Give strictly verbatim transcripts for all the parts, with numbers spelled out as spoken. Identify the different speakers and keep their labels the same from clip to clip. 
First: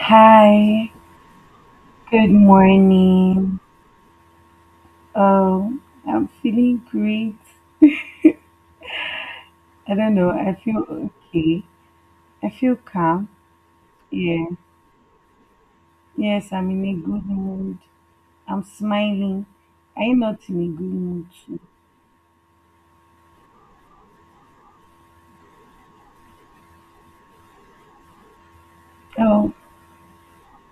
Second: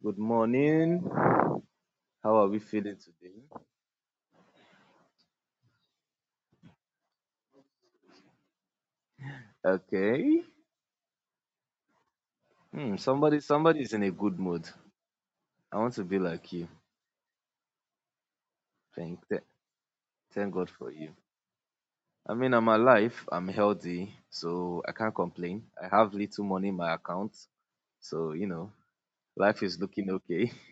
Speaker 1: Good morning.
Speaker 2: good
Speaker 1: How are we feeling today?
Speaker 2: morning. Um, I'm feeling great. I don't know,
Speaker 1: Okay.
Speaker 2: I feel okay. I feel
Speaker 1: Hmm,
Speaker 2: calm.
Speaker 1: somebody somebody is in a good
Speaker 2: Yeah.
Speaker 1: mood. I want to be
Speaker 2: Yes,
Speaker 1: like you.
Speaker 2: I'm in a good mood. I'm
Speaker 1: Thank th-
Speaker 2: smiling. Are you not
Speaker 1: Thank
Speaker 2: in a
Speaker 1: God for
Speaker 2: good
Speaker 1: you.
Speaker 2: mood too?
Speaker 1: I mean, I'm alive, I'm healthy, so I can't complain. I have little money in my account, so you know,
Speaker 2: Oh,
Speaker 1: life is looking okay.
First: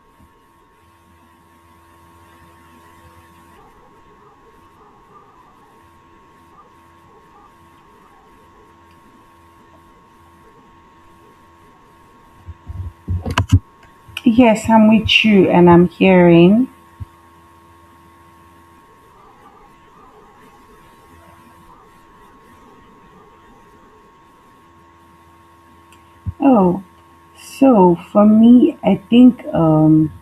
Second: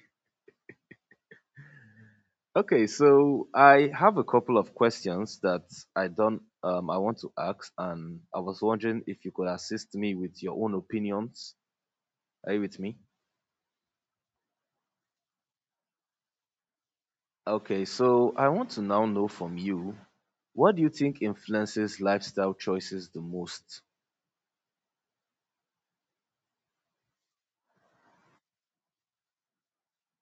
Speaker 1: Okay, so I have a couple of questions that I don't um I want to ask and I was wondering if you could assist me with your own opinions. Are you with me?
Speaker 2: yes, I'm with you and I'm hearing.
Speaker 1: Okay, so I want to now know from you, what do you think influences lifestyle choices the most?
Speaker 2: Oh, so for me, I think um,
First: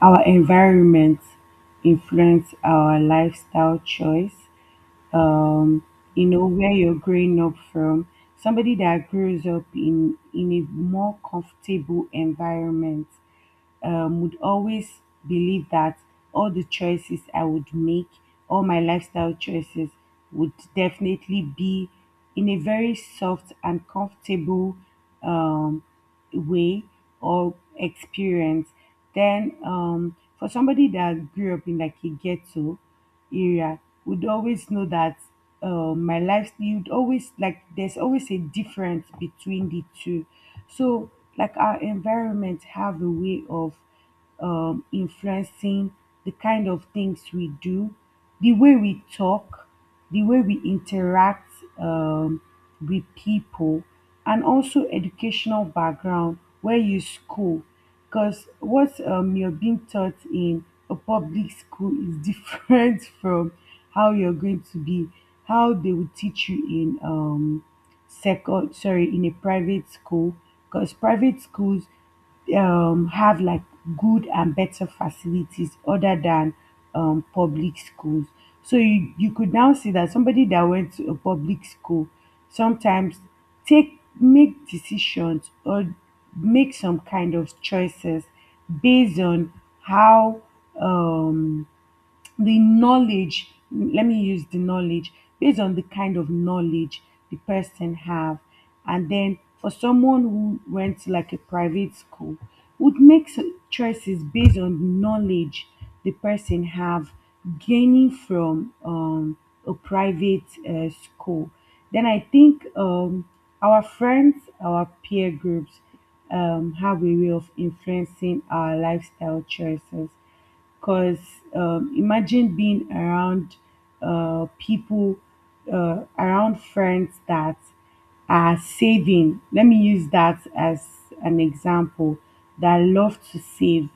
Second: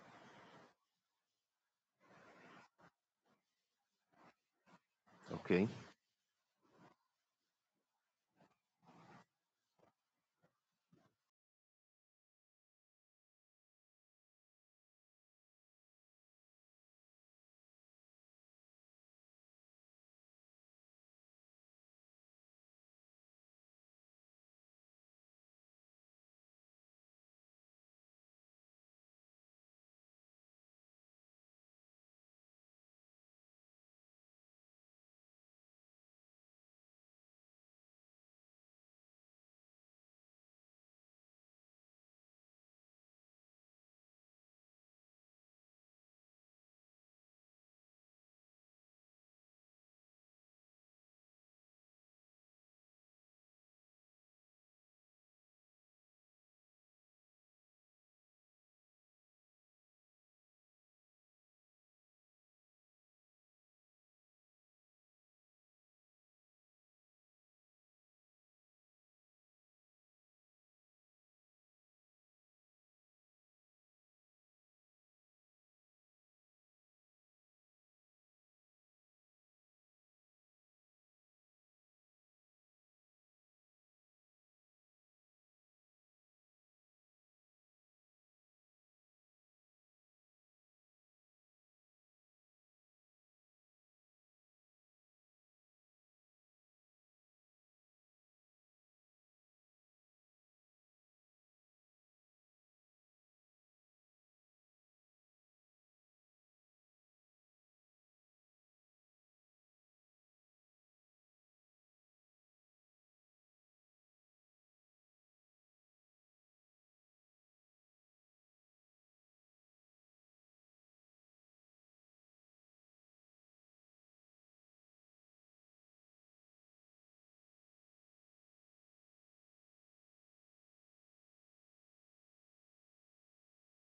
Speaker 2: our environment influence our lifestyle choice.
Speaker 1: Okay.
Speaker 2: um, you know where you're growing up from, somebody that grows up in in a more comfortable environment um, would always believe that all the choices I would make, all my lifestyle choices would definitely be in a very soft and comfortable um, way or experience. Then um, for somebody that grew up in like a ghetto area would always know that, uh, my life, you'd always like, there's always a difference between the two. So like our environment have a way of um, influencing the kind of things we do, the way we talk, the way we interact um, with people. And also educational background, where you school, because what um, you're being taught in a public school is different from how you're going to be, how they would teach you in um second sorry in a private school. Because private schools um, have like good and better facilities other than um, public schools. So you, you could now see that somebody that went to a public school sometimes take make decisions or make some kind of choices based on how um, the knowledge let me use the knowledge, based on the kind of knowledge the person have. And then for someone who went to like a private school would make s- choices based on the knowledge the person have gaining from um, a private uh, school. Then I think um, our friends, our peer groups um, have a way of influencing our lifestyle choices. Because um, imagine being around uh, people, uh, around friends that are saving. Let me use that as an example, that love to save.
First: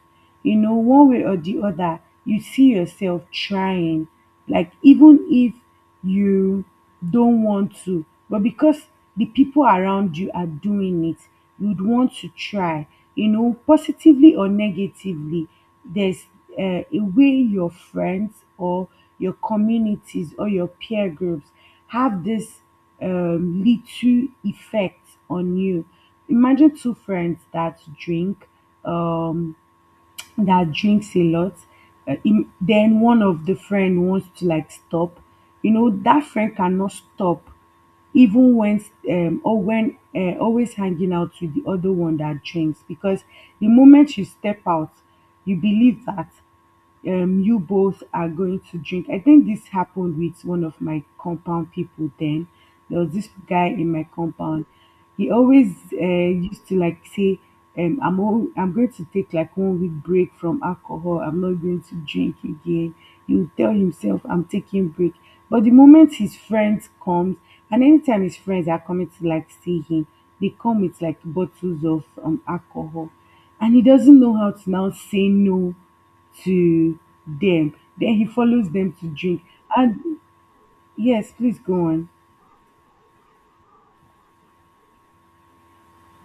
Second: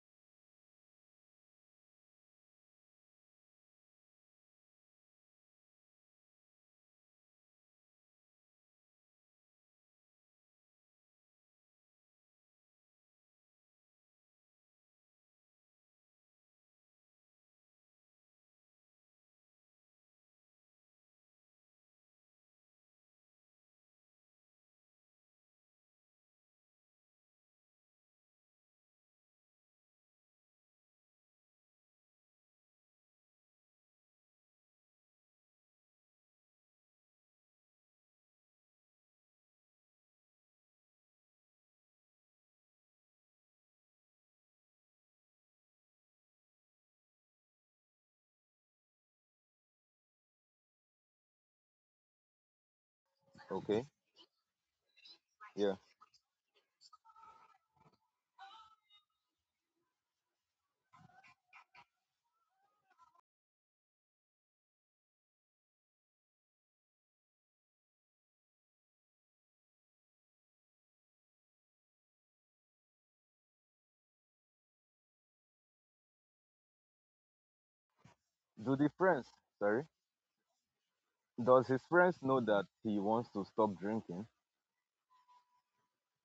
Speaker 2: You know, one way or the other, you see yourself trying. Like, even if you don't want to, but because the people around you are doing it, you'd want to try. You know, positively or negatively, there's uh, a way your friends or your communities or your peer groups have this um, little effect on you. Imagine two friends that drink, um, that drinks a lot, uh, im- then one of the friend wants to like stop. You know that friend cannot stop, even when um, or when uh, always hanging out with the other one that drinks, because the moment you step out, you believe that um, you both are going to drink. I think this happened with one of my compound people then. There was this guy
Speaker 1: Okay,
Speaker 2: in my compound. He always
Speaker 1: yeah.
Speaker 2: uh, used to like say, um, I'm, all, I'm going to take like one week break from alcohol. I'm not going to drink again. He would tell himself, I'm taking break. But the moment his friends comes, and anytime his friends are coming to like see him, they come with like bottles of um, alcohol. And he doesn't know how to now say no to them. Then he follows
Speaker 1: Do the
Speaker 2: them to
Speaker 1: friends,
Speaker 2: drink.
Speaker 1: sorry,
Speaker 2: And yes, please
Speaker 1: does his
Speaker 2: go on.
Speaker 1: friends know that he wants to stop drinking?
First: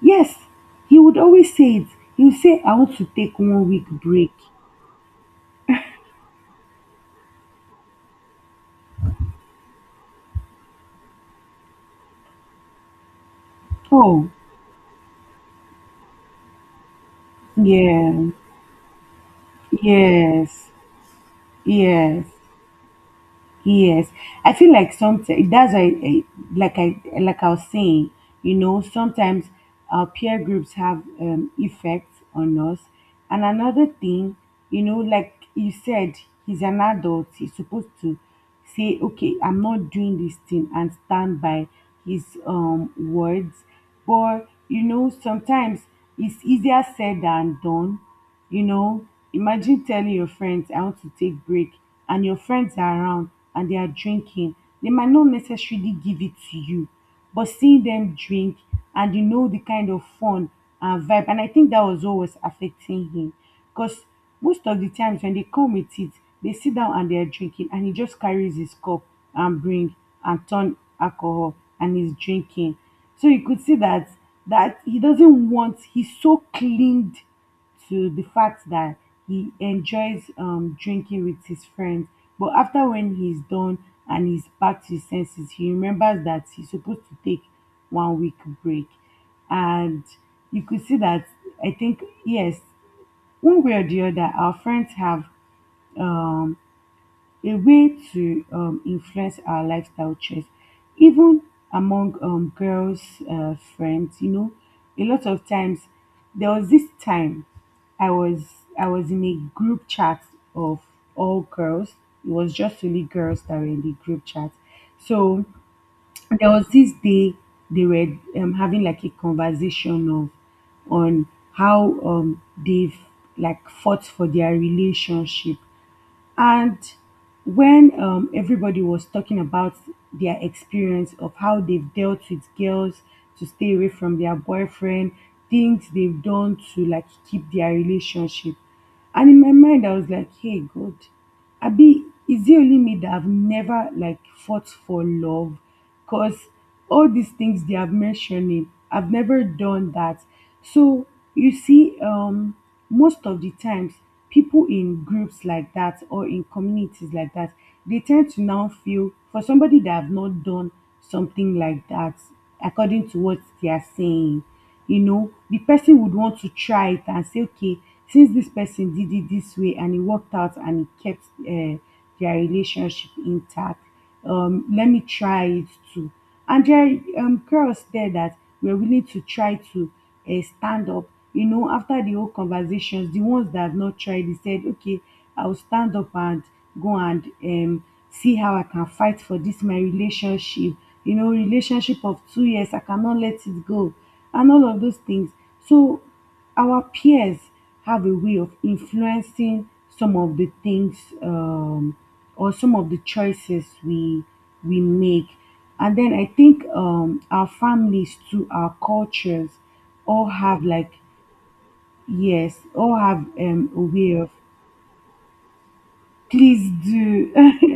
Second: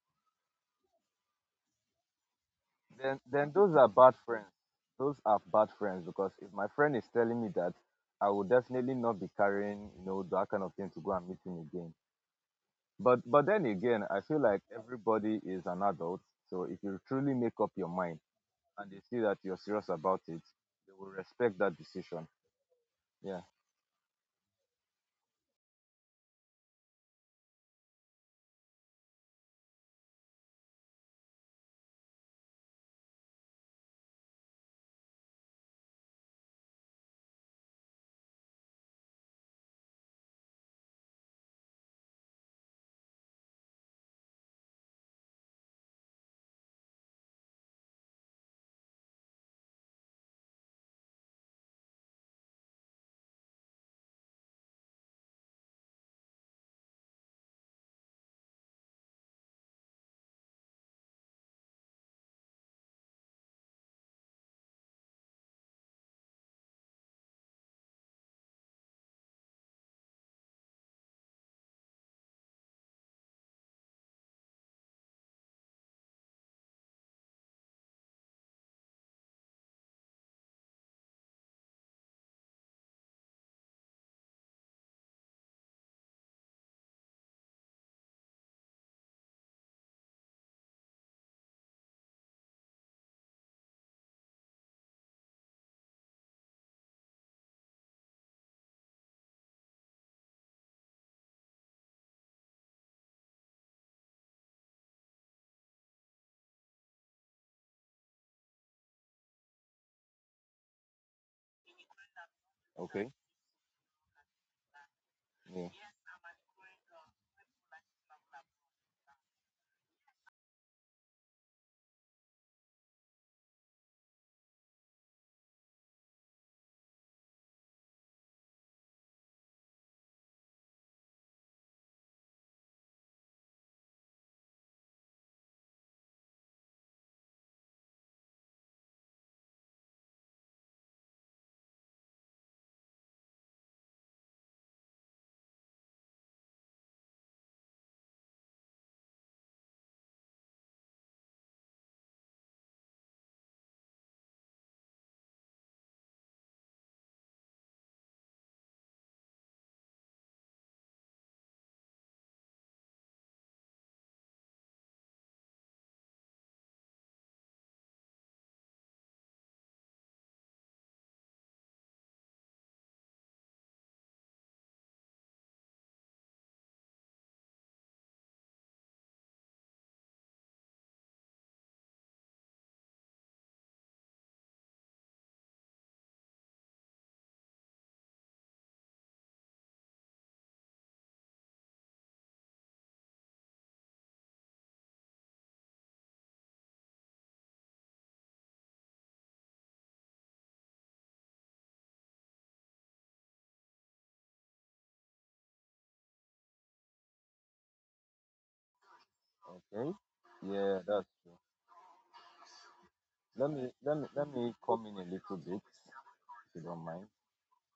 Speaker 2: Yes, he would always say it. He would say, I want to
Speaker 1: Then,
Speaker 2: take
Speaker 1: then
Speaker 2: one
Speaker 1: those
Speaker 2: week
Speaker 1: are bad
Speaker 2: break.
Speaker 1: friends. Those are bad friends because if my friend is telling me that, I will definitely not be carrying, you know, that kind of thing to go and meet him again. But, but then again, I
Speaker 2: Oh,
Speaker 1: feel like everybody is an adult. So if you truly make up your
Speaker 2: yeah,
Speaker 1: mind, and they see that you're serious about it,
Speaker 2: yes,
Speaker 1: they will respect that
Speaker 2: yes.
Speaker 1: decision. Yeah.
Speaker 2: Yes, I feel like sometimes that's why, I like I like I was saying, you know, sometimes our peer groups have um, effects on us. And another thing, you know, like you said, he's an adult. He's supposed to say, okay, I'm not doing this thing, and stand by his um words. But you know, sometimes it's easier said than done. You know, imagine telling your friends, I want to take break, and your friends are around and they are drinking. They might not necessarily give it to you, but seeing them drink and you know the kind of fun and vibe, and I think that was always affecting him. Because most of the times when they come with it, they sit down and they are drinking, and he just carries his cup and bring and turn alcohol and he's drinking. So you could see that, that he doesn't want, he's so cleaned to the fact that he enjoys um, drinking with his friends. But after, when he's done and he's back to his senses, he remembers that he's supposed to take one week break. And you could see that, I think yes, one way or the other, our friends have um a way to um, influence our lifestyle choice, even among um, girls' uh, friends. You know, a lot of times, there was this time I was I was in a group chat of all girls. It was just only
Speaker 1: Okay.
Speaker 2: girls that were in the group chat. So
Speaker 1: Yeah.
Speaker 2: there was this day they were um, having like a conversation of on how um, they've like fought for their relationship. And when um, everybody was talking about their experience of how they've dealt with girls to stay away from their boyfriend, things they've done to like keep their relationship. And in my mind, I was like, hey, God, Abi, is it only me that I've never like fought for love? Because all these things they have mentioning, I've never done that. So you see, um, most of the times, people in groups like that or in communities like that, they tend to now feel for somebody that have not done something like that. According to what they are saying, you know, the person would want to try it and say, okay, since this person did it this way and it worked out and it kept uh, their relationship intact, um, let me try it too. And there are um, girls there that were willing to try to uh, stand up. You know, after the whole conversations, the ones that have not tried, they said, okay, I'll stand up and go and um, see how I can fight for this, my relationship. You know, relationship of two years, I cannot let it go, and all of those things. So our peers have a way of influencing some of the things um, or some of the choices we we make. And then I think um, our families too, our cultures, all have
Speaker 1: Yeah.
Speaker 2: like, yes, all have
Speaker 1: Let me
Speaker 2: um, a
Speaker 1: let me
Speaker 2: way
Speaker 1: let
Speaker 2: of,
Speaker 1: me come in a little bit, if you
Speaker 2: please
Speaker 1: don't mind.
Speaker 2: do.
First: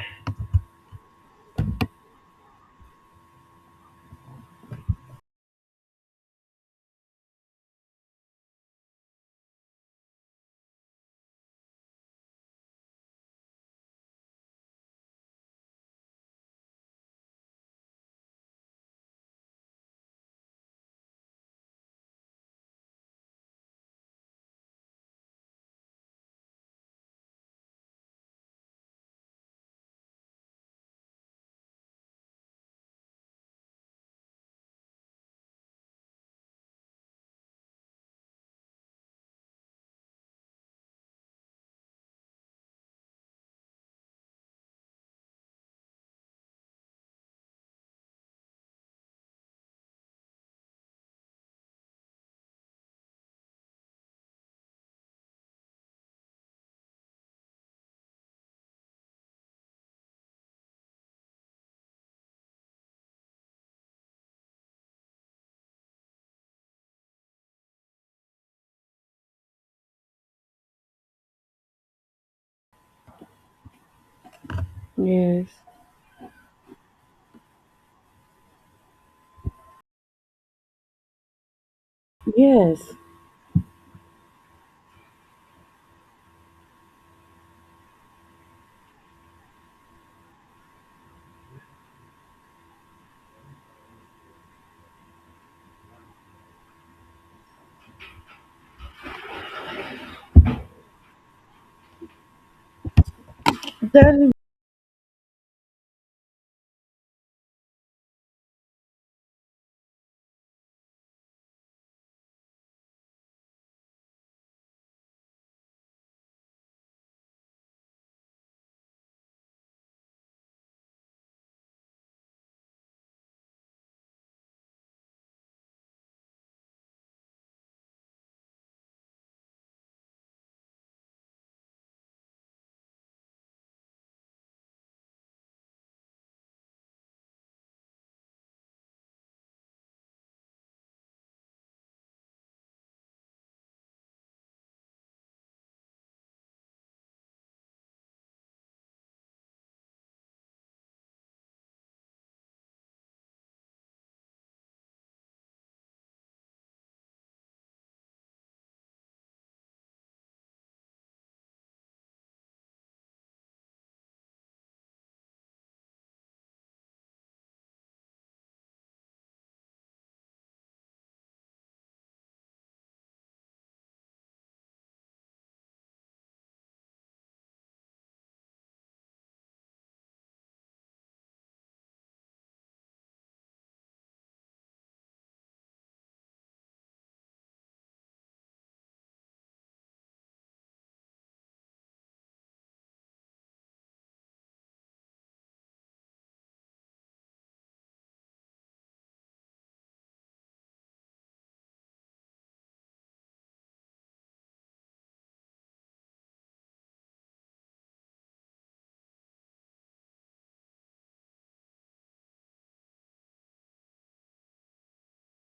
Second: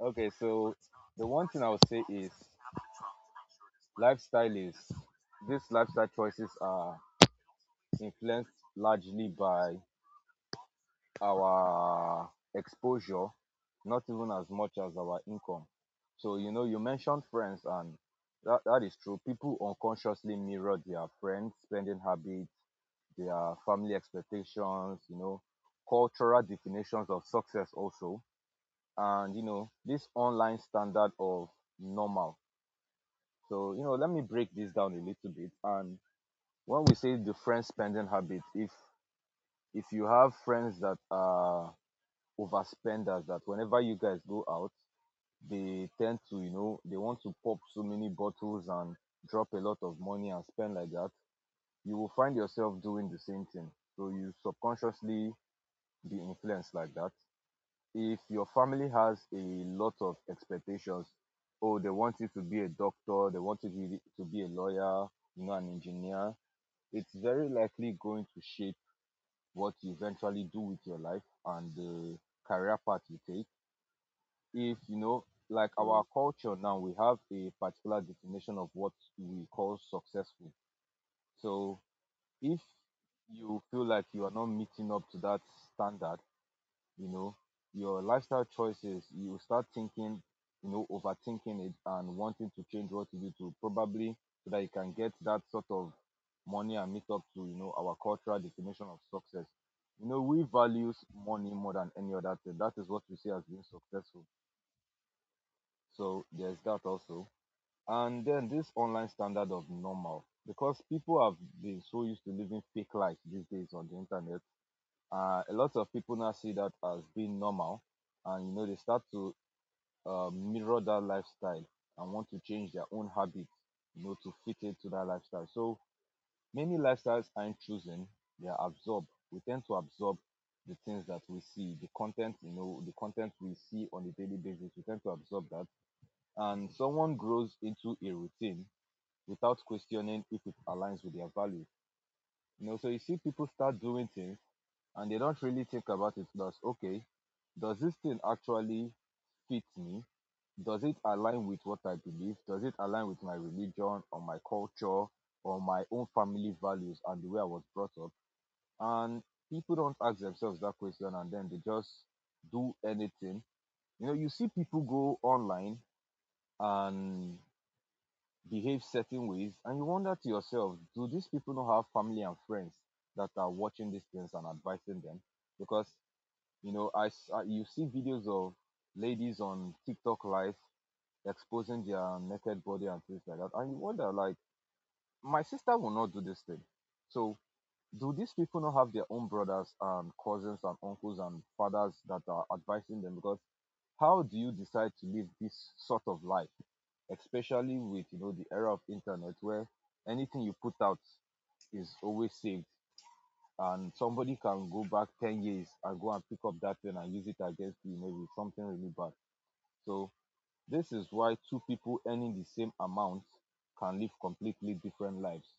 Speaker 1: Okay. So the one thing I would say is lifestyle is, these lifestyle choices are influenced largely by our exposure, not even as much as our income. So you know, you mentioned friends, and that, that is true. People unconsciously mirror their friends' spending habits, their family expectations, you know, cultural definitions of success also, and you know, this online standard of normal. So, you know, let me break this down a little bit. And when we say different spending habits, if if you have friends that are overspenders, that whenever you guys go out, they tend to, you know, they want to pop so many bottles and drop a lot of money and spend like that, you will find yourself doing the same thing. So you subconsciously be influenced like that. If your family has a lot of expectations, oh, they want you to be a doctor, they want you to be, to be a lawyer, you know, an engineer, it's very likely going to shape what you eventually do with your life and the career path you take. If you know,
Speaker 2: Yes.
Speaker 1: like our culture now, we have a particular definition of what we call successful. So if
Speaker 2: Yes.
Speaker 1: you feel like you are not meeting up to that standard, you know, your lifestyle choices, you start thinking, you know, overthinking it and wanting to change what you do to probably, so that you can get that sort of money and meet up to, you know, our cultural definition of success. You know, we values money more than any other thing. That is what we see as being successful. So there's that also. And then this online standard of normal, because people have been so used to living fake life these days on the internet, uh, a lot of people now see that as being normal. And you know, they start to uh, mirror that lifestyle and want to change their own habits, you know, to fit into that lifestyle. So many lifestyles aren't chosen, they are absorbed. We tend to absorb the things that we see, the content, you know, the content we see on a daily basis, we tend to absorb that. And someone grows into a routine without questioning if it aligns with their values. You know, so you see people start doing things and they don't really think about it, plus okay, does this thing actually fit me? Does it align with what I believe? Does it align with my religion or my culture or my own family values and the way I was brought up? And people don't ask themselves that question, and then they just do anything. You know, you see people go online and behave certain ways, and you wonder to yourself, do these people not have family and friends that are watching these things and advising them? Because you know, I, s- I- you see videos of ladies on TikTok live exposing their naked body and things like that, and you wonder, like, my sister will not do this thing. So, do these people not have their own brothers and cousins and uncles and fathers that are advising them? Because how do you decide to live this sort of life, especially with, you know, the era of internet, where anything you put out is always saved, and somebody can go back ten years and go and pick up that pen and use it against you, maybe something really bad. So this is why two people earning the same amount can live completely different lives.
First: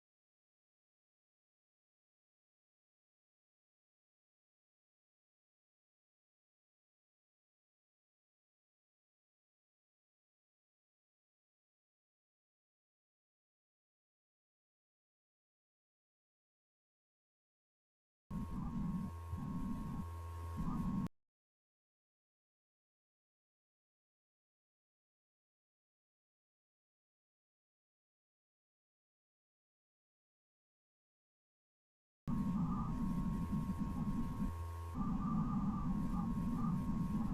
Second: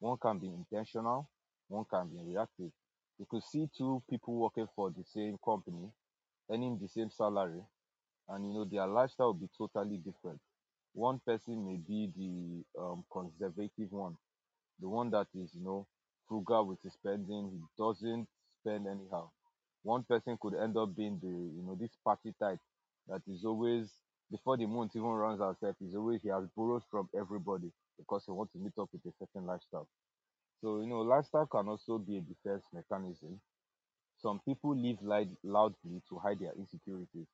Speaker 1: One can be intentional, one can be reactive. You could see two people working for the same company earning the same salary, and you know, their lifestyle will be totally different. One person may be the um, conservative one, the one that is, you know, frugal with his spending. He doesn't spend anyhow. One person could end up being the, you know, this party type that is always before the month even runs herself, is always he has borrowed from everybody because he wants to meet up with a certain lifestyle. So you know, lifestyle can also be a defense mechanism. Some people live loud, loudly to hide their insecurities.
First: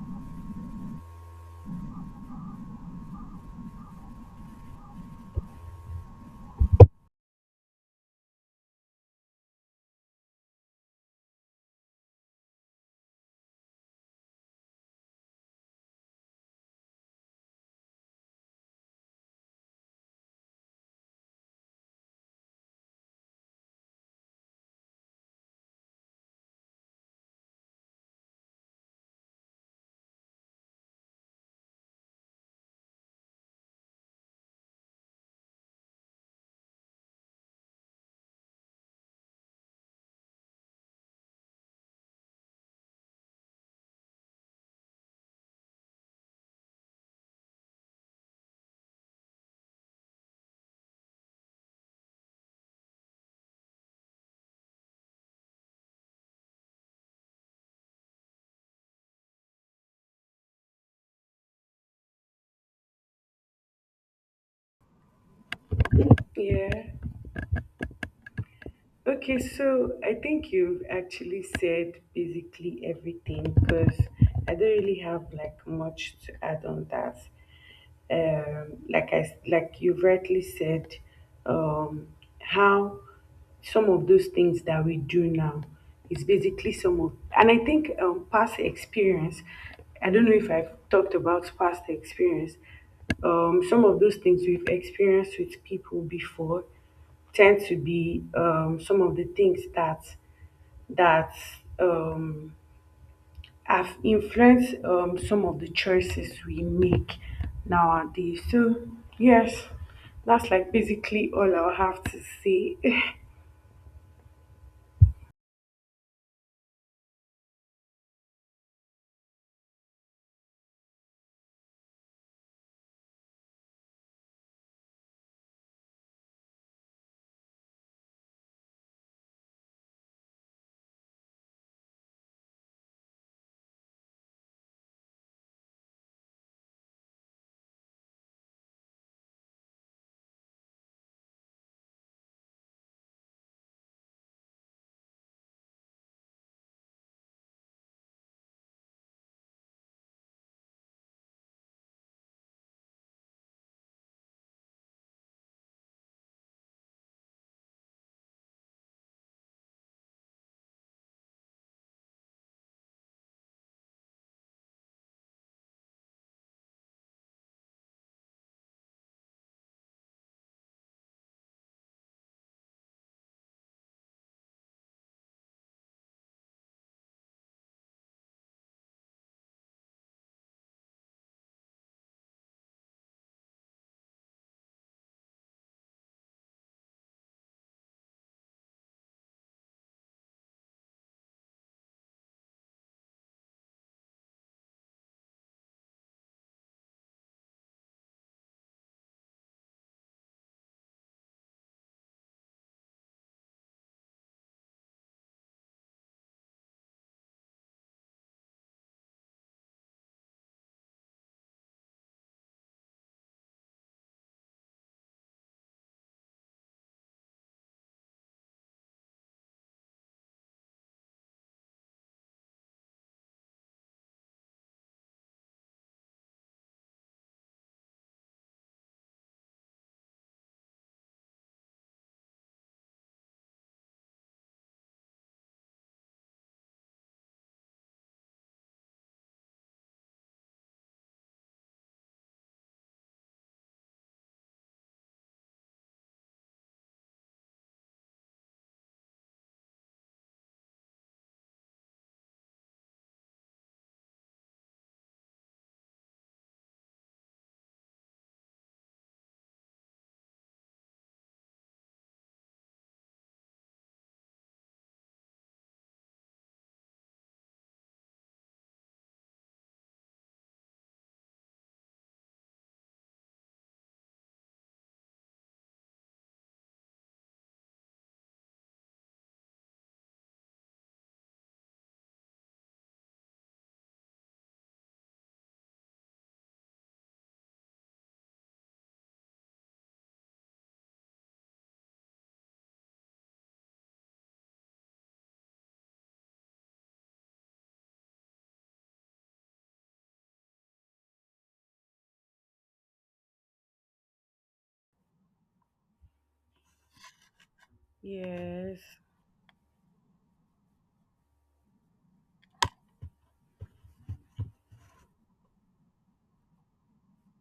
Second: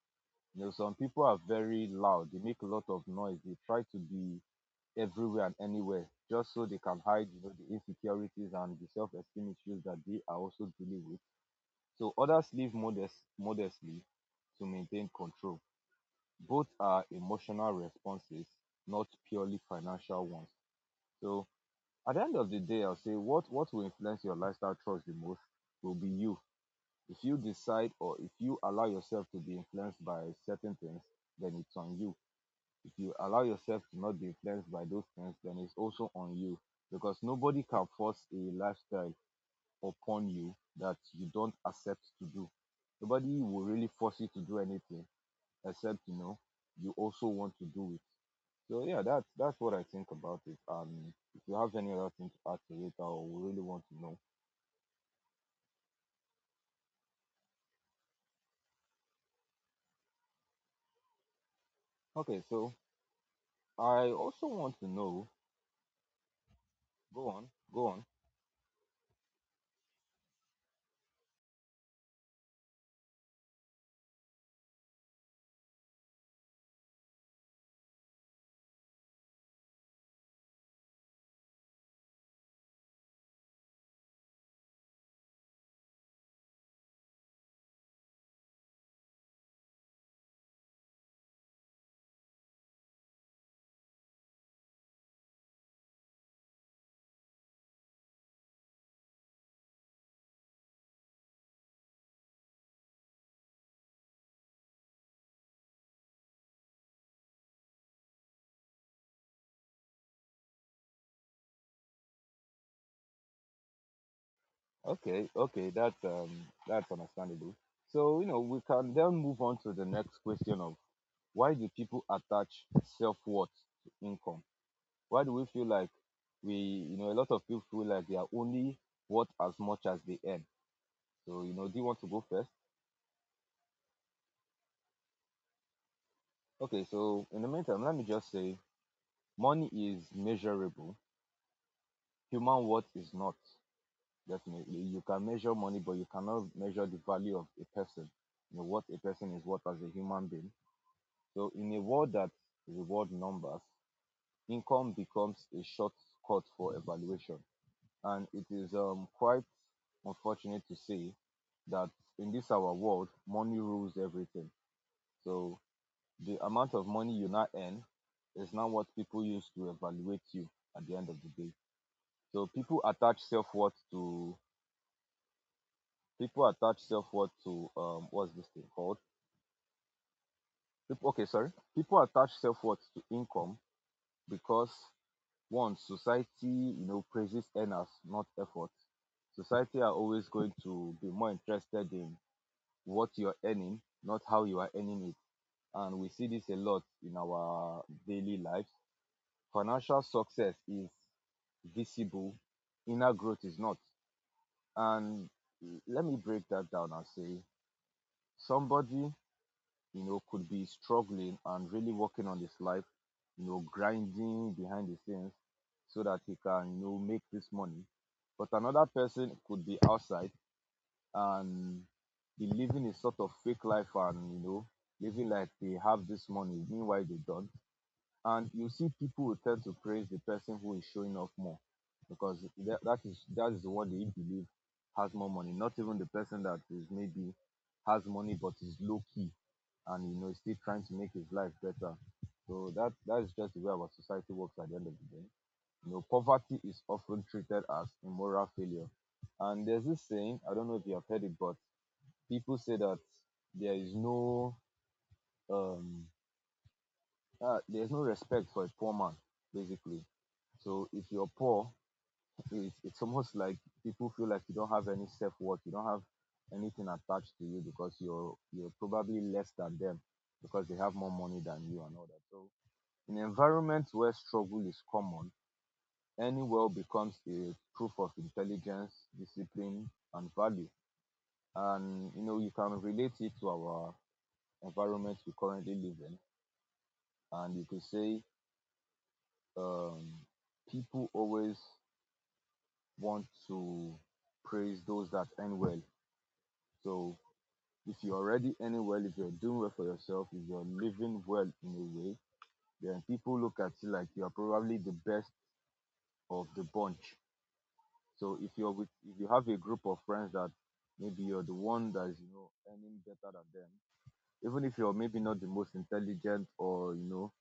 Speaker 1: You know, some people are very loud. They make a lot of noise. They try to be everywhere and anywhere just so they can hide, you know, the insecurities and the self-esteem issues that they are also dealing with. So others live modest modestly to maintain control. Both are emotional responses, not purely financial ones. So at the end of the day, I'll say what what will influence your lifestyle choice the most will be you. If you decide, or if you allow yourself to be influenced by certain things, then it's on you. If you allow yourself to not be influenced by those things, then it's also on you. Because nobody can force a lifestyle upon you that you don't accept to do. Nobody will really force you to do anything, except you know, you also want to do it. So yeah, that's that's what I think about it. And if you have any other thing to add to it, I really want to know. Okay, so I also want to know,
Speaker 2: Yeah.
Speaker 1: go on, go on.
Speaker 2: Okay, so I think you've actually said basically everything, because I don't really have like much to add on that. Um, like I s- like you rightly said, um, how some of those things that we do now is basically some of, and I think um, past experience. I don't know if I've talked about past experience. Um, some of those things we've experienced with people before tend to be um, some of the things that that um, have influenced um, some of the choices we make nowadays. So yes, that's like basically all I'll have to say.
Speaker 1: Okay, okay, that's um that's understandable. So, you know, we can then move on to the next question of, why do people attach self-worth to income? Why do we feel like we, you know, a lot of people feel like they are only worth as much as they earn. So, you know, do you want to go first? Okay, so in the meantime, let me just say money is measurable. Human worth is not. Definitely. You can measure money, but you cannot measure the value of a person, you know, what a person is worth as a human being. So in a world that reward numbers, income becomes a shortcut for evaluation. And it is um, quite unfortunate to say that in this our world, money rules everything. So the amount of money you now earn is not what people use to evaluate you at the end of the day. So people attach self worth to people attach self worth to um what's this thing called? People, okay, sorry. People attach self worth to income because, one, society, you know, praises earners, not effort. Society are always going to be more interested in what you're earning, not how you are earning it. And we see this a lot in our daily lives. Financial success is visible, inner growth is not. And let me break that down and say, somebody, you know, could be struggling and really working on his life, you know, grinding behind the scenes so that he can, you know, make this money. But another person could be outside and be living a sort of fake life and, you know, living like they have this money, meanwhile they don't. And you see people will tend to praise the person who is showing off more because that, that is, that is what they believe has more money, not even the person that is maybe has money but is low key and you know is still trying to make his life better. So that, that is just the way our society works at the end of the day. You know, poverty is often treated as a moral failure. And there's this saying, I don't know if you have heard it, but people say that there is no um uh, there's no respect for a poor man, basically. So if you're poor, it's, it's almost like people feel like you don't have any self worth. You don't have anything attached to you because you're you're probably less than them because they have more money than you and all that. So in environments where struggle is common, any wealth becomes a proof of intelligence, discipline, and value. And you know you can relate it to our environment we currently live in. And you could say um, people always want to praise those that earn well. So if you're already earning well, if you're doing well for yourself, if you're living well in a way, then people look at you like you're probably the best of the bunch. So if you're
Speaker 2: Yes,
Speaker 1: with if you have a group of friends that maybe you're the one that is, you know, earning better than them, even if you're maybe not the most intelligent or, you know,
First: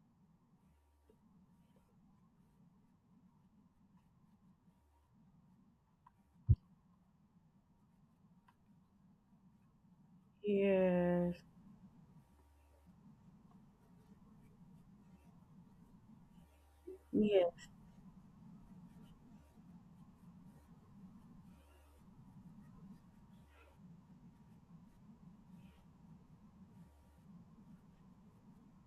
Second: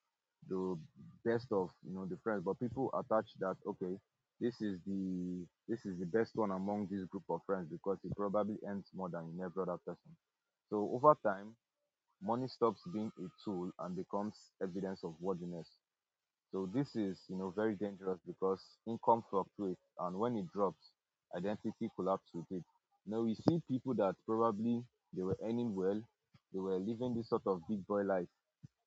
Speaker 1: the best of, you know, the friends, but people attach that, okay, this is the this is the best one among this group of friends because he probably earns more than in every other person. So over
Speaker 2: yes,
Speaker 1: time, money stops being a tool and becomes evidence of worthiness. So this is, you know,
Speaker 2: yes,
Speaker 1: very dangerous because income fluctuates, and when it drops, identity collapses with it. Now we see people that probably they were earning well, they were living this sort of big boy life,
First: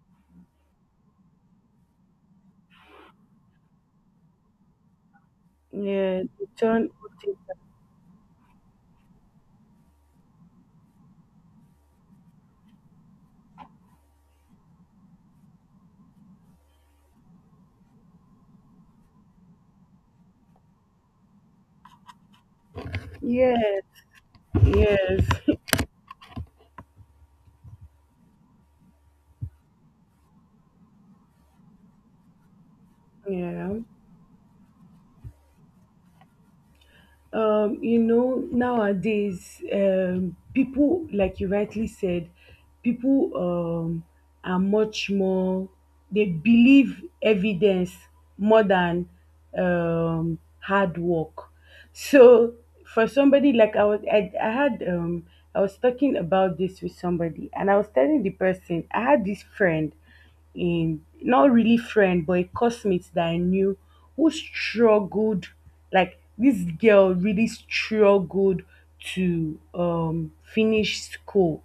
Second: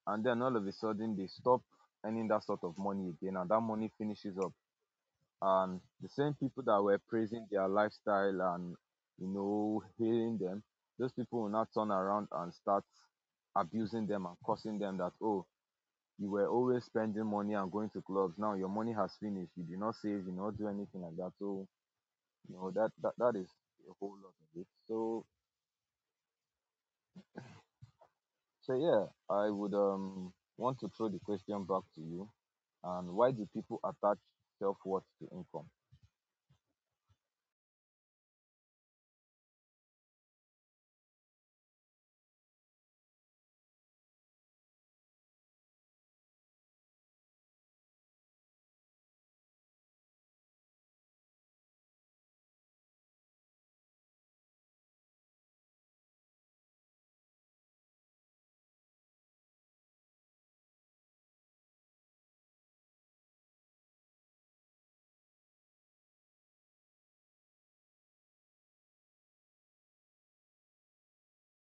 Speaker 1: and then all of a sudden they stop earning that sort of money again, and that money finishes up, and the
Speaker 2: yes.
Speaker 1: same people that
Speaker 2: John.
Speaker 1: were praising their lifestyle and, you know, hailing them, those people will now turn around and start abusing them and cursing them that, oh, you were always spending money and going to clubs, now your money has finished, you did not save, you did not do anything like that. So you know that that, that is
Speaker 2: Yes,
Speaker 1: a whole lot of it.
Speaker 2: yes,
Speaker 1: So so yeah, I would um want to throw the question back to you: and why do people
Speaker 2: yeah.
Speaker 1: attach self-worth to income?
Speaker 2: Um, you know, nowadays, um, people, like you rightly said, people um, are much more, they believe evidence more than um, hard work. So, for somebody like I was, I, I had, um, I was talking about this with somebody, and I was telling the person, I had this friend in, not really friend, but a classmate that I knew, who struggled. Like this girl really struggled to um finish school,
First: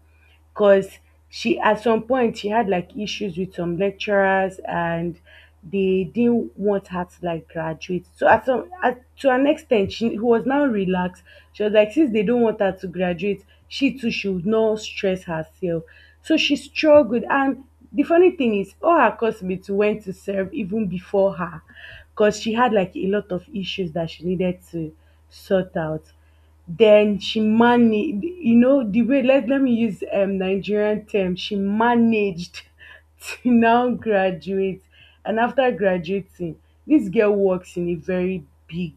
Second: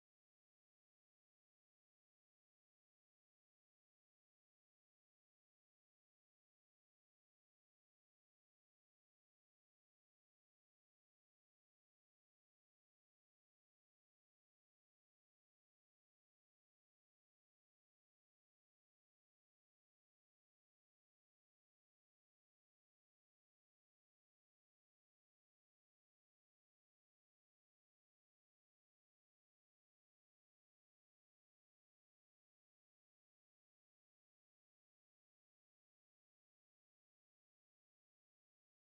Speaker 2: because she, at some point she had like issues with some lecturers and they didn't want her to like graduate. So at some at, to an extent she was now relaxed. She was like, since they don't want her to graduate, she too should not stress herself. So she struggled. And the funny thing is, all her cosmates went to serve even before her, because she had like a lot of issues that she needed to sort out. Then she managed, you know, the way, let, let me use um Nigerian term, she managed to now graduate. And after graduating, this girl works in a very big,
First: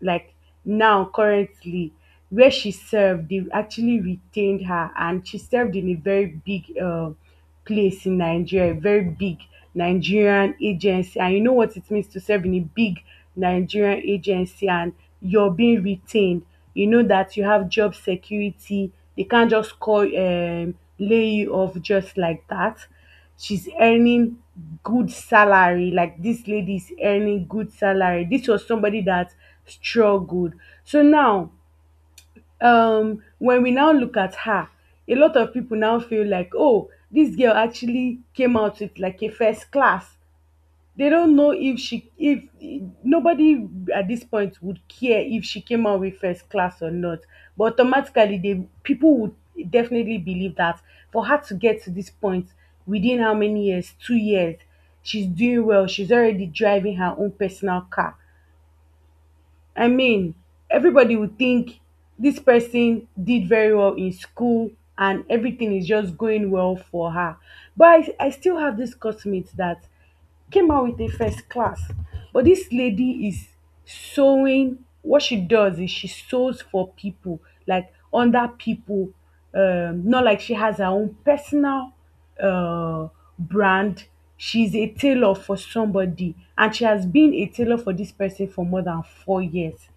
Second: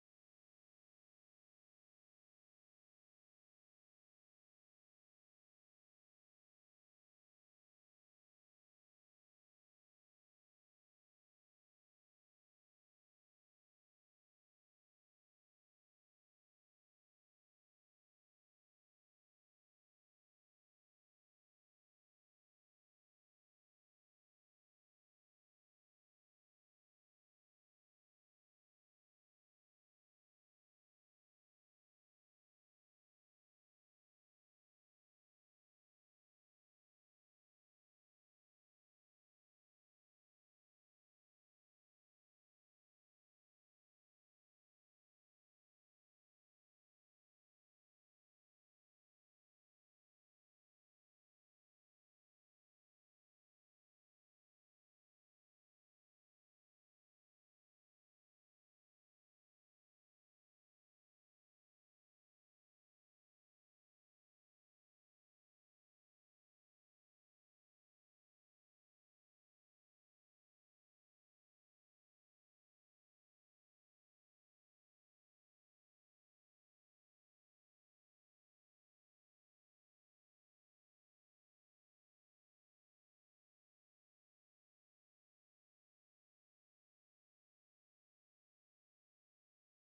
Speaker 2: like, now currently, where she served they actually retained her, and she served in a very big uh place in Nigeria, a very big Nigerian agency. And you know what it means to serve in a big Nigerian agency and you're being retained. You know that you have job security. They can't just call um lay you off just like that. She's earning good salary, like this lady is earning good salary. This was somebody that struggled. So now, um when we now look at her, a lot of people now feel like, oh, this girl actually came out with like a first class. They don't know if she if nobody at this point would care if she came out with first class or not, but automatically they people would definitely believe that for her to get to this point within how many years, two years, she's doing well, she's already driving her own personal car. I mean, everybody would think this person did very well in school and everything is just going well for her. But i, I still have this cosmate that came out with a first class. But this lady is sewing. What she does is she sews for people, like under people. Um, not like she has her own personal uh, brand. She's a tailor for somebody, and she has been a tailor for this person for more than four years.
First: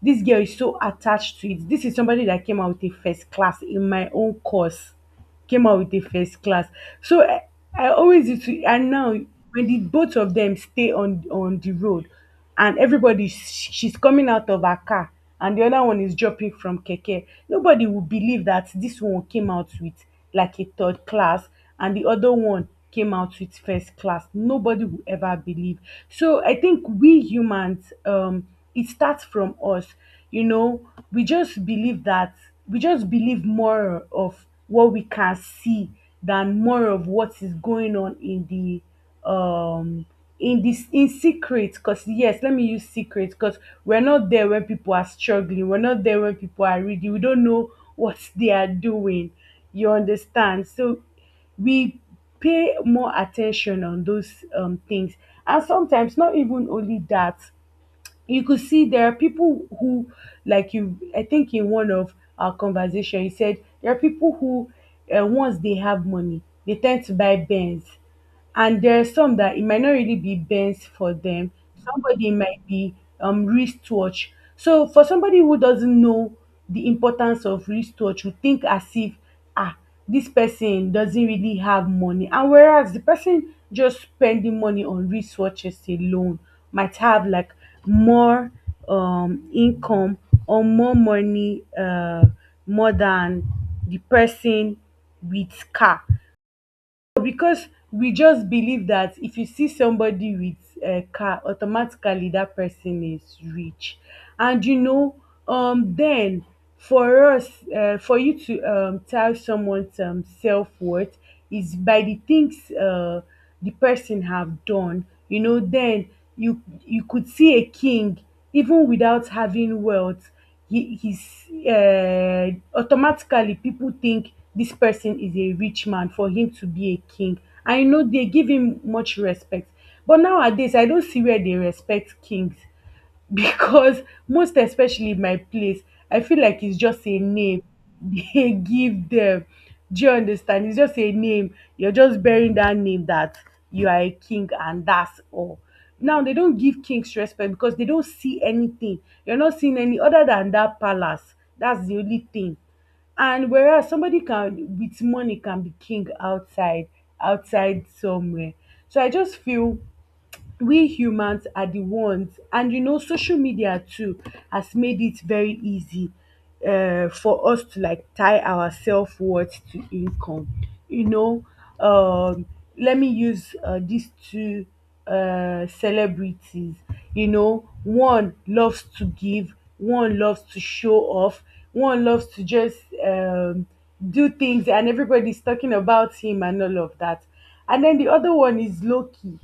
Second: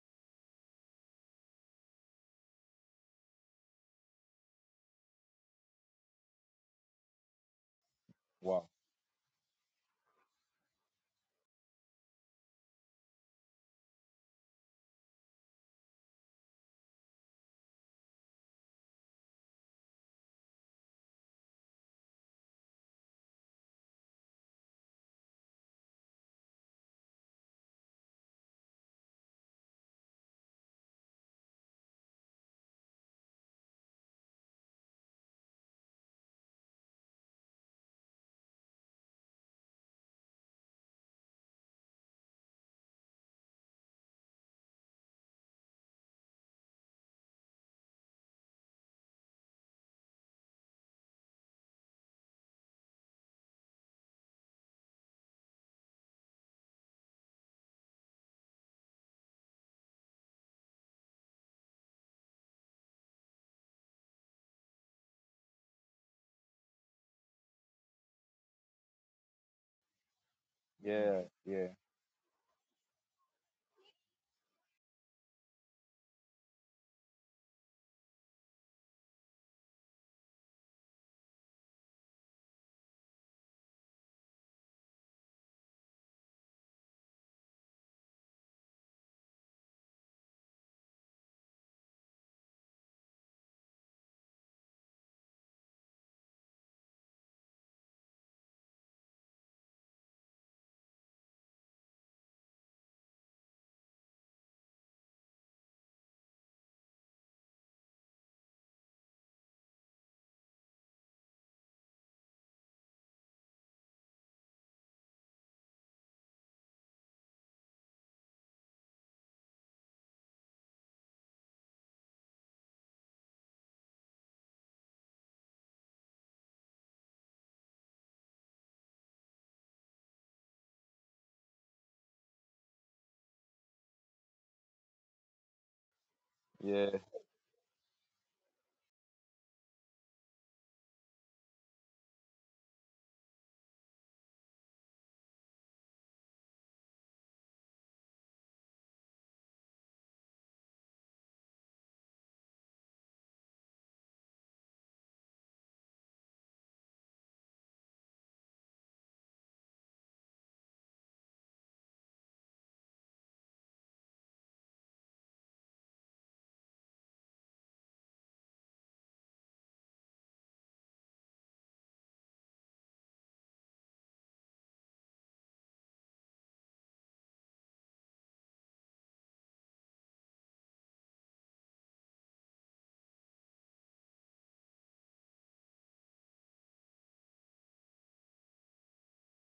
Speaker 2: This girl is so attached to it. This is somebody that came out with a first class in my own course. Came out with a first class. So I, I always used to,
Speaker 1: Wow.
Speaker 2: and now when the both of them stay on on the road, and everybody sh- she's coming out of her car, and the other one is dropping from keke, nobody will believe that this one came out with like a third class, and the other one came out with first class. Nobody will ever believe. So I think we humans, um, it starts from us. You know, we just believe that we just believe more of what we can see than more of what is going on in the um in this in secret. Because yes, let me use secret, because we're not there when people are struggling, we're not there when people are reading, we don't know what they are doing. You understand? So we pay more attention on those um things. And sometimes not even only that, you could see there are people who, like you, I think in one of our conversation you said there are people who, uh, once they have money they tend to buy benz, and there are some that it might not really be benz for
Speaker 1: Yeah,
Speaker 2: them.
Speaker 1: yeah,
Speaker 2: Somebody might be um wristwatch. So for somebody who doesn't know the importance of wristwatch, you think as if, ah ah, this person doesn't really have money. And whereas the person just spending money on resources alone might have like more um, income or more money, uh, more than the person with car. Because we just believe that if you see somebody with um car, automatically that person is rich. And you know, um then for us, um for you to um tell someone's um self-worth is by the things um the person have done. You know, then you you could see a king even without having wealth, he he's uh, automatically people think this person is a rich man for him to be a king. I know they give him much respect, but nowadays I don't see where they respect kings. Because most especially my place, I feel like it's
Speaker 1: yeah.
Speaker 2: just a name they give them. Do you understand? It's just a name, you're just bearing that name that you are a king and that's all. Now they don't give kings respect because they don't see anything. You're not seeing any other than that palace, that's the only thing. And whereas somebody can with money can be king outside, outside somewhere. So I just feel we humans are the ones. And you know, social media too has made it very easy, uh, for us to like tie our self-worth to income. You know, um let me use uh, these two uh, celebrities. You know, one loves to give, one loves to show off, one loves to just um, do things and everybody's talking about him and all of that. And then the other one is loki.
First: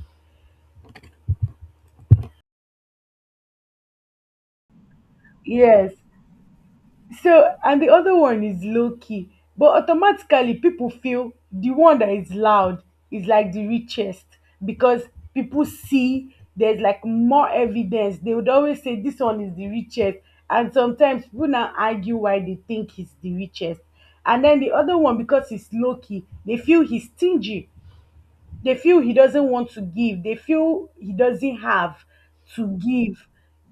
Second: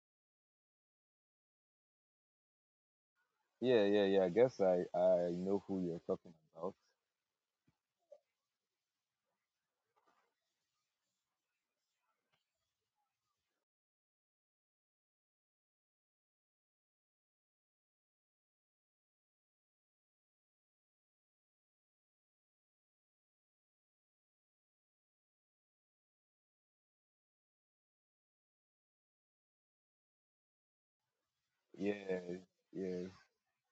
Speaker 1: Yeah, yeah, yeah, I guess i i know who
Speaker 2: Yes.
Speaker 1: you're talking about.
Speaker 2: So, and the other one is low key, but automatically people feel the one that is loud is like the richest, because people see there's like more evidence. They would always say this one is the richest, and sometimes people now argue why they think he's the richest. And then the other one, because he's low key, they feel he's stingy, they feel he doesn't want to give, they feel he doesn't have to
Speaker 1: Yeah.
Speaker 2: give.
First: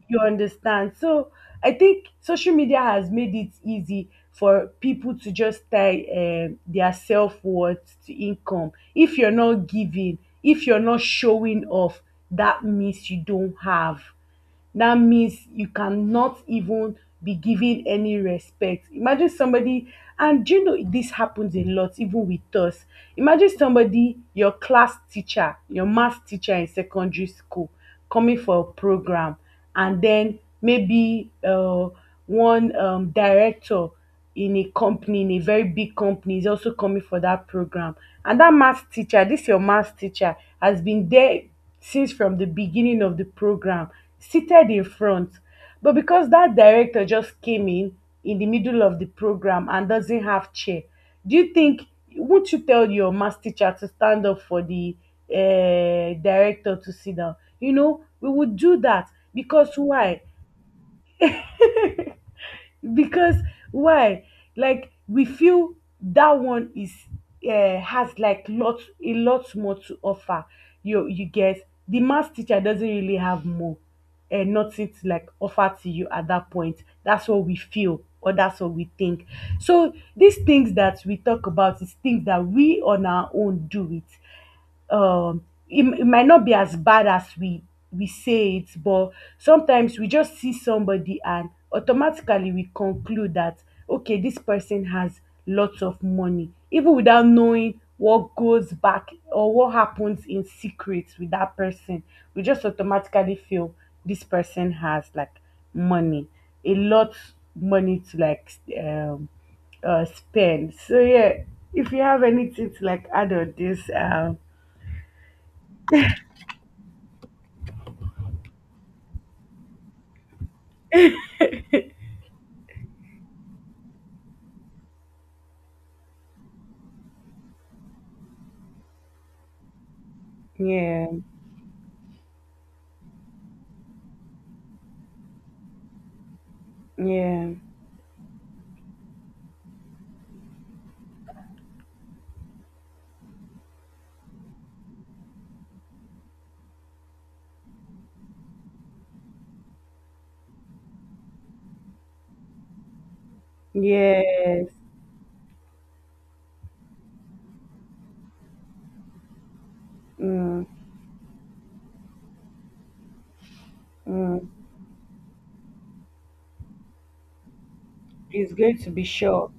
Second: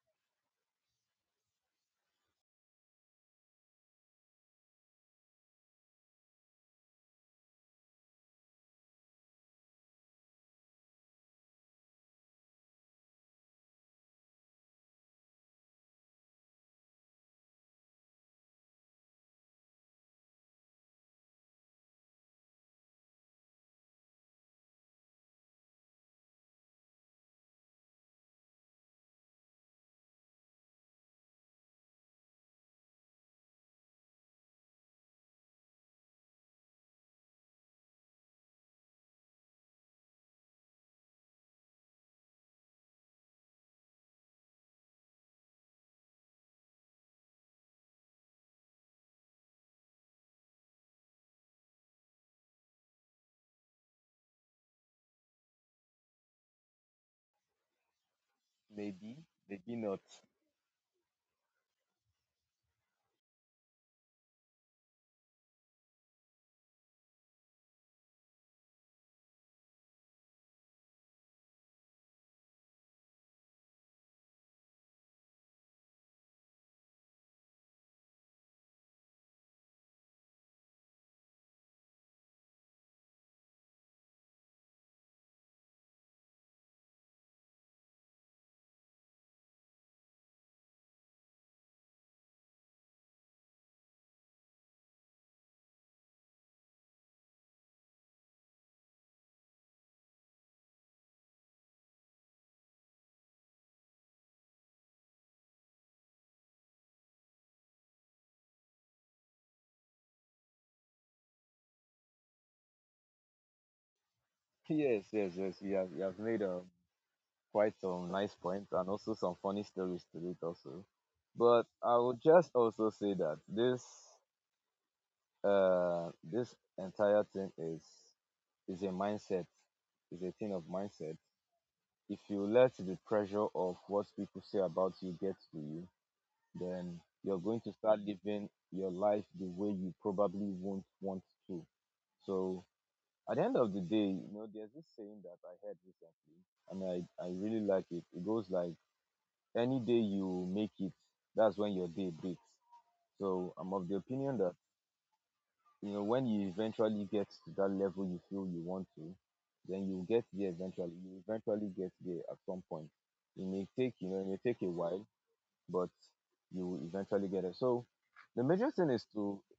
Speaker 2: You understand? So I think social media has made it easy for people to just tie um, their self-worth to income. If you're not giving, if you're not showing off, that means you don't have, that means you cannot even be given any respect. Imagine somebody, and do you know this happens a lot even with us? Imagine somebody, your class teacher, your math teacher in secondary school, coming for a program, and then maybe uh, one um, director in a company, in a very big company, is also coming for that program. And that math teacher, this your math teacher, has been there since from the beginning of the program, seated in front. But because that director just came in in the middle of the program and doesn't have chair, do you think, won't you tell your math teacher to stand up for the uh, director to sit down? You know, we would do that
Speaker 1: Maybe,
Speaker 2: because
Speaker 1: maybe not.
Speaker 2: why? Because why? Like we feel that one is, uh, has like lot a lot more to offer. You you get? The math teacher doesn't really have more, uh, nothing to like offer to you at that point. That's what we feel or that's what we think. So these things that we talk about is things that we on our own do it. um it, it might not be as bad as we we say it, but sometimes we just see somebody and automatically we conclude that, okay, this person has lots of money, even without knowing what goes back or what happens in secret with that person. We just automatically feel this person has like money, a lot, money to like um uh spend. So yeah, if you have anything to like add on this, um
Speaker 1: Yes, yes, yes, you have, you have made um, quite some nice points and also some funny stories to it also, but I would just also say that this uh this entire thing is is a mindset, is a thing of
Speaker 2: yeah,
Speaker 1: mindset. If you let the pressure of what people say about you get to you, then you're
Speaker 2: yeah,
Speaker 1: going to start living your life the way you probably won't want to. So at the end of the day, you know, there's this saying that I heard recently, and I, I really like it. It goes like, any day you make it, that's when your day breaks. So I'm of the opinion that,
Speaker 2: yes.
Speaker 1: you know, when you eventually get to that level you feel you want to, then you get there
Speaker 2: Mm,
Speaker 1: eventually. You eventually get there at some point. It may take, you know, it may
Speaker 2: mm.
Speaker 1: take a while, but you will eventually get it. So the
Speaker 2: It's
Speaker 1: major
Speaker 2: going to
Speaker 1: thing
Speaker 2: be
Speaker 1: is to,
Speaker 2: sure.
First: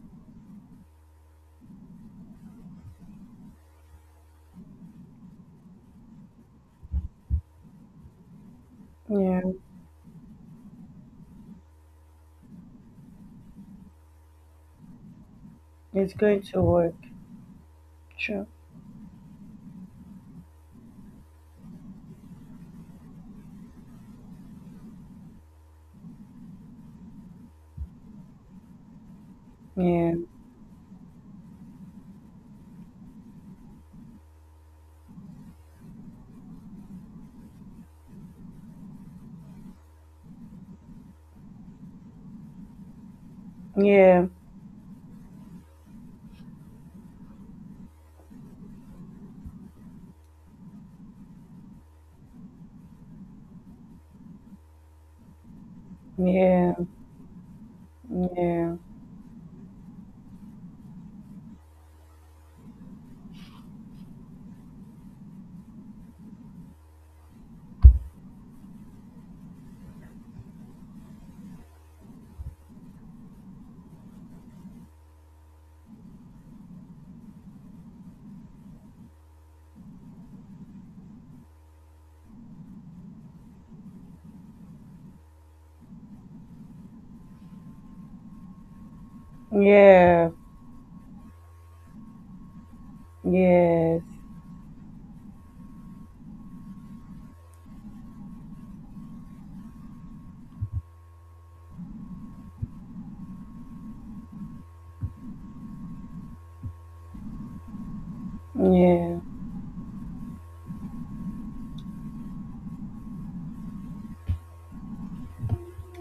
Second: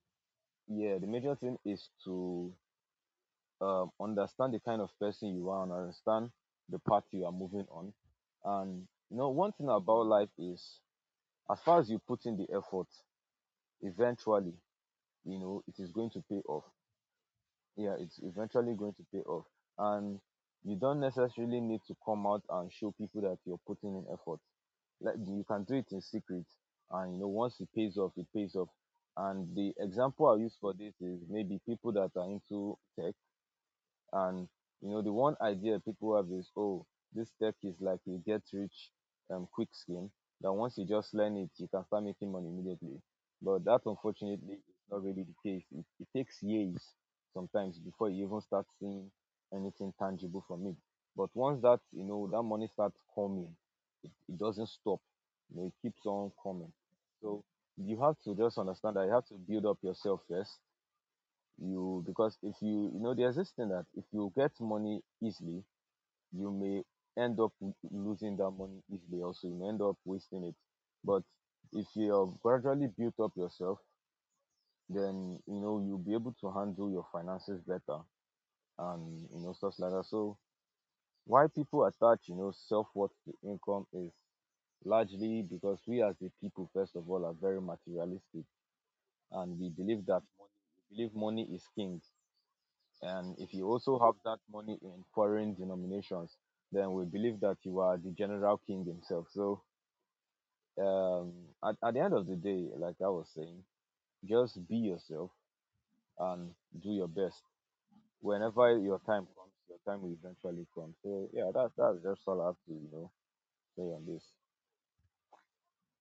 Speaker 1: yeah, the major thing is to um, understand the kind of person you are and understand the path you are moving on. And you know
Speaker 2: Yeah,
Speaker 1: one thing about life is, as far as you put in the effort, eventually, you know, it is going
Speaker 2: it's
Speaker 1: to pay
Speaker 2: going to
Speaker 1: off.
Speaker 2: work.
Speaker 1: Yeah, it's
Speaker 2: Sure.
Speaker 1: eventually going to pay off. And you don't necessarily need to come out and show people that you're putting in effort, like you can do it in secret, and you know once it pays off, it pays off. And the
Speaker 2: Yeah,
Speaker 1: example I use for this is maybe people that are into tech. And you know, the one idea people have is, oh, this tech is like a get rich um, quick scheme, that once you just learn it, you can start making money immediately. But that,
Speaker 2: yeah,
Speaker 1: unfortunately, is not really the case. It, it takes years sometimes before you even start seeing anything tangible from it. But once that, you know, that money starts coming, it doesn't stop. You know, it keeps on coming.
Speaker 2: yeah,
Speaker 1: So you have to just
Speaker 2: yeah,
Speaker 1: understand that you have to build up yourself first. You, because if you, you know, there's this thing that if you get money easily, you may end up w- losing that money easily also, you may end up wasting it. But if you have gradually built up yourself, then you know you'll be able to handle your finances better, and you know stuff like that. So why people attach, you know, self-worth to income is largely because we as the people first of all are very materialistic, and we believe that
Speaker 2: yeah,
Speaker 1: money, we believe money is king. And if you also
Speaker 2: yes,
Speaker 1: have that money in foreign denominations, then we believe that you are the general king himself. So um, at, at the end of the day, like I was saying, just be yourself and do your best. Whenever your
Speaker 2: yeah.
Speaker 1: time comes, your time will eventually come. So yeah, that that's just all I have to, you know, say on this.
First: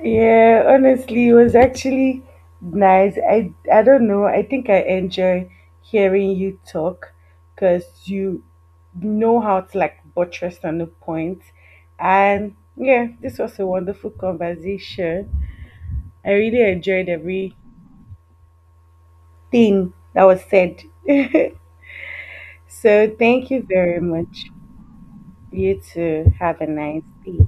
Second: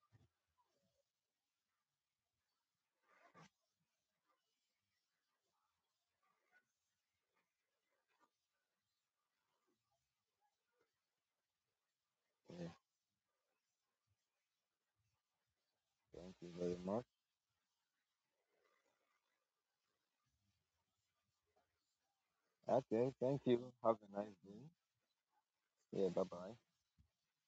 Speaker 2: Yeah, honestly, it was actually nice. I I don't know. I think I enjoy hearing you talk because you know how to like buttress on the point. And
Speaker 1: Yeah,
Speaker 2: yeah, this was a wonderful conversation. I
Speaker 1: thank you
Speaker 2: really
Speaker 1: very much.
Speaker 2: enjoyed everything that was said. So
Speaker 1: Okay, thank
Speaker 2: thank you
Speaker 1: you. Have
Speaker 2: very
Speaker 1: a nice
Speaker 2: much.
Speaker 1: day.
Speaker 2: You
Speaker 1: Yeah, bye
Speaker 2: too. Have a
Speaker 1: bye.
Speaker 2: nice day.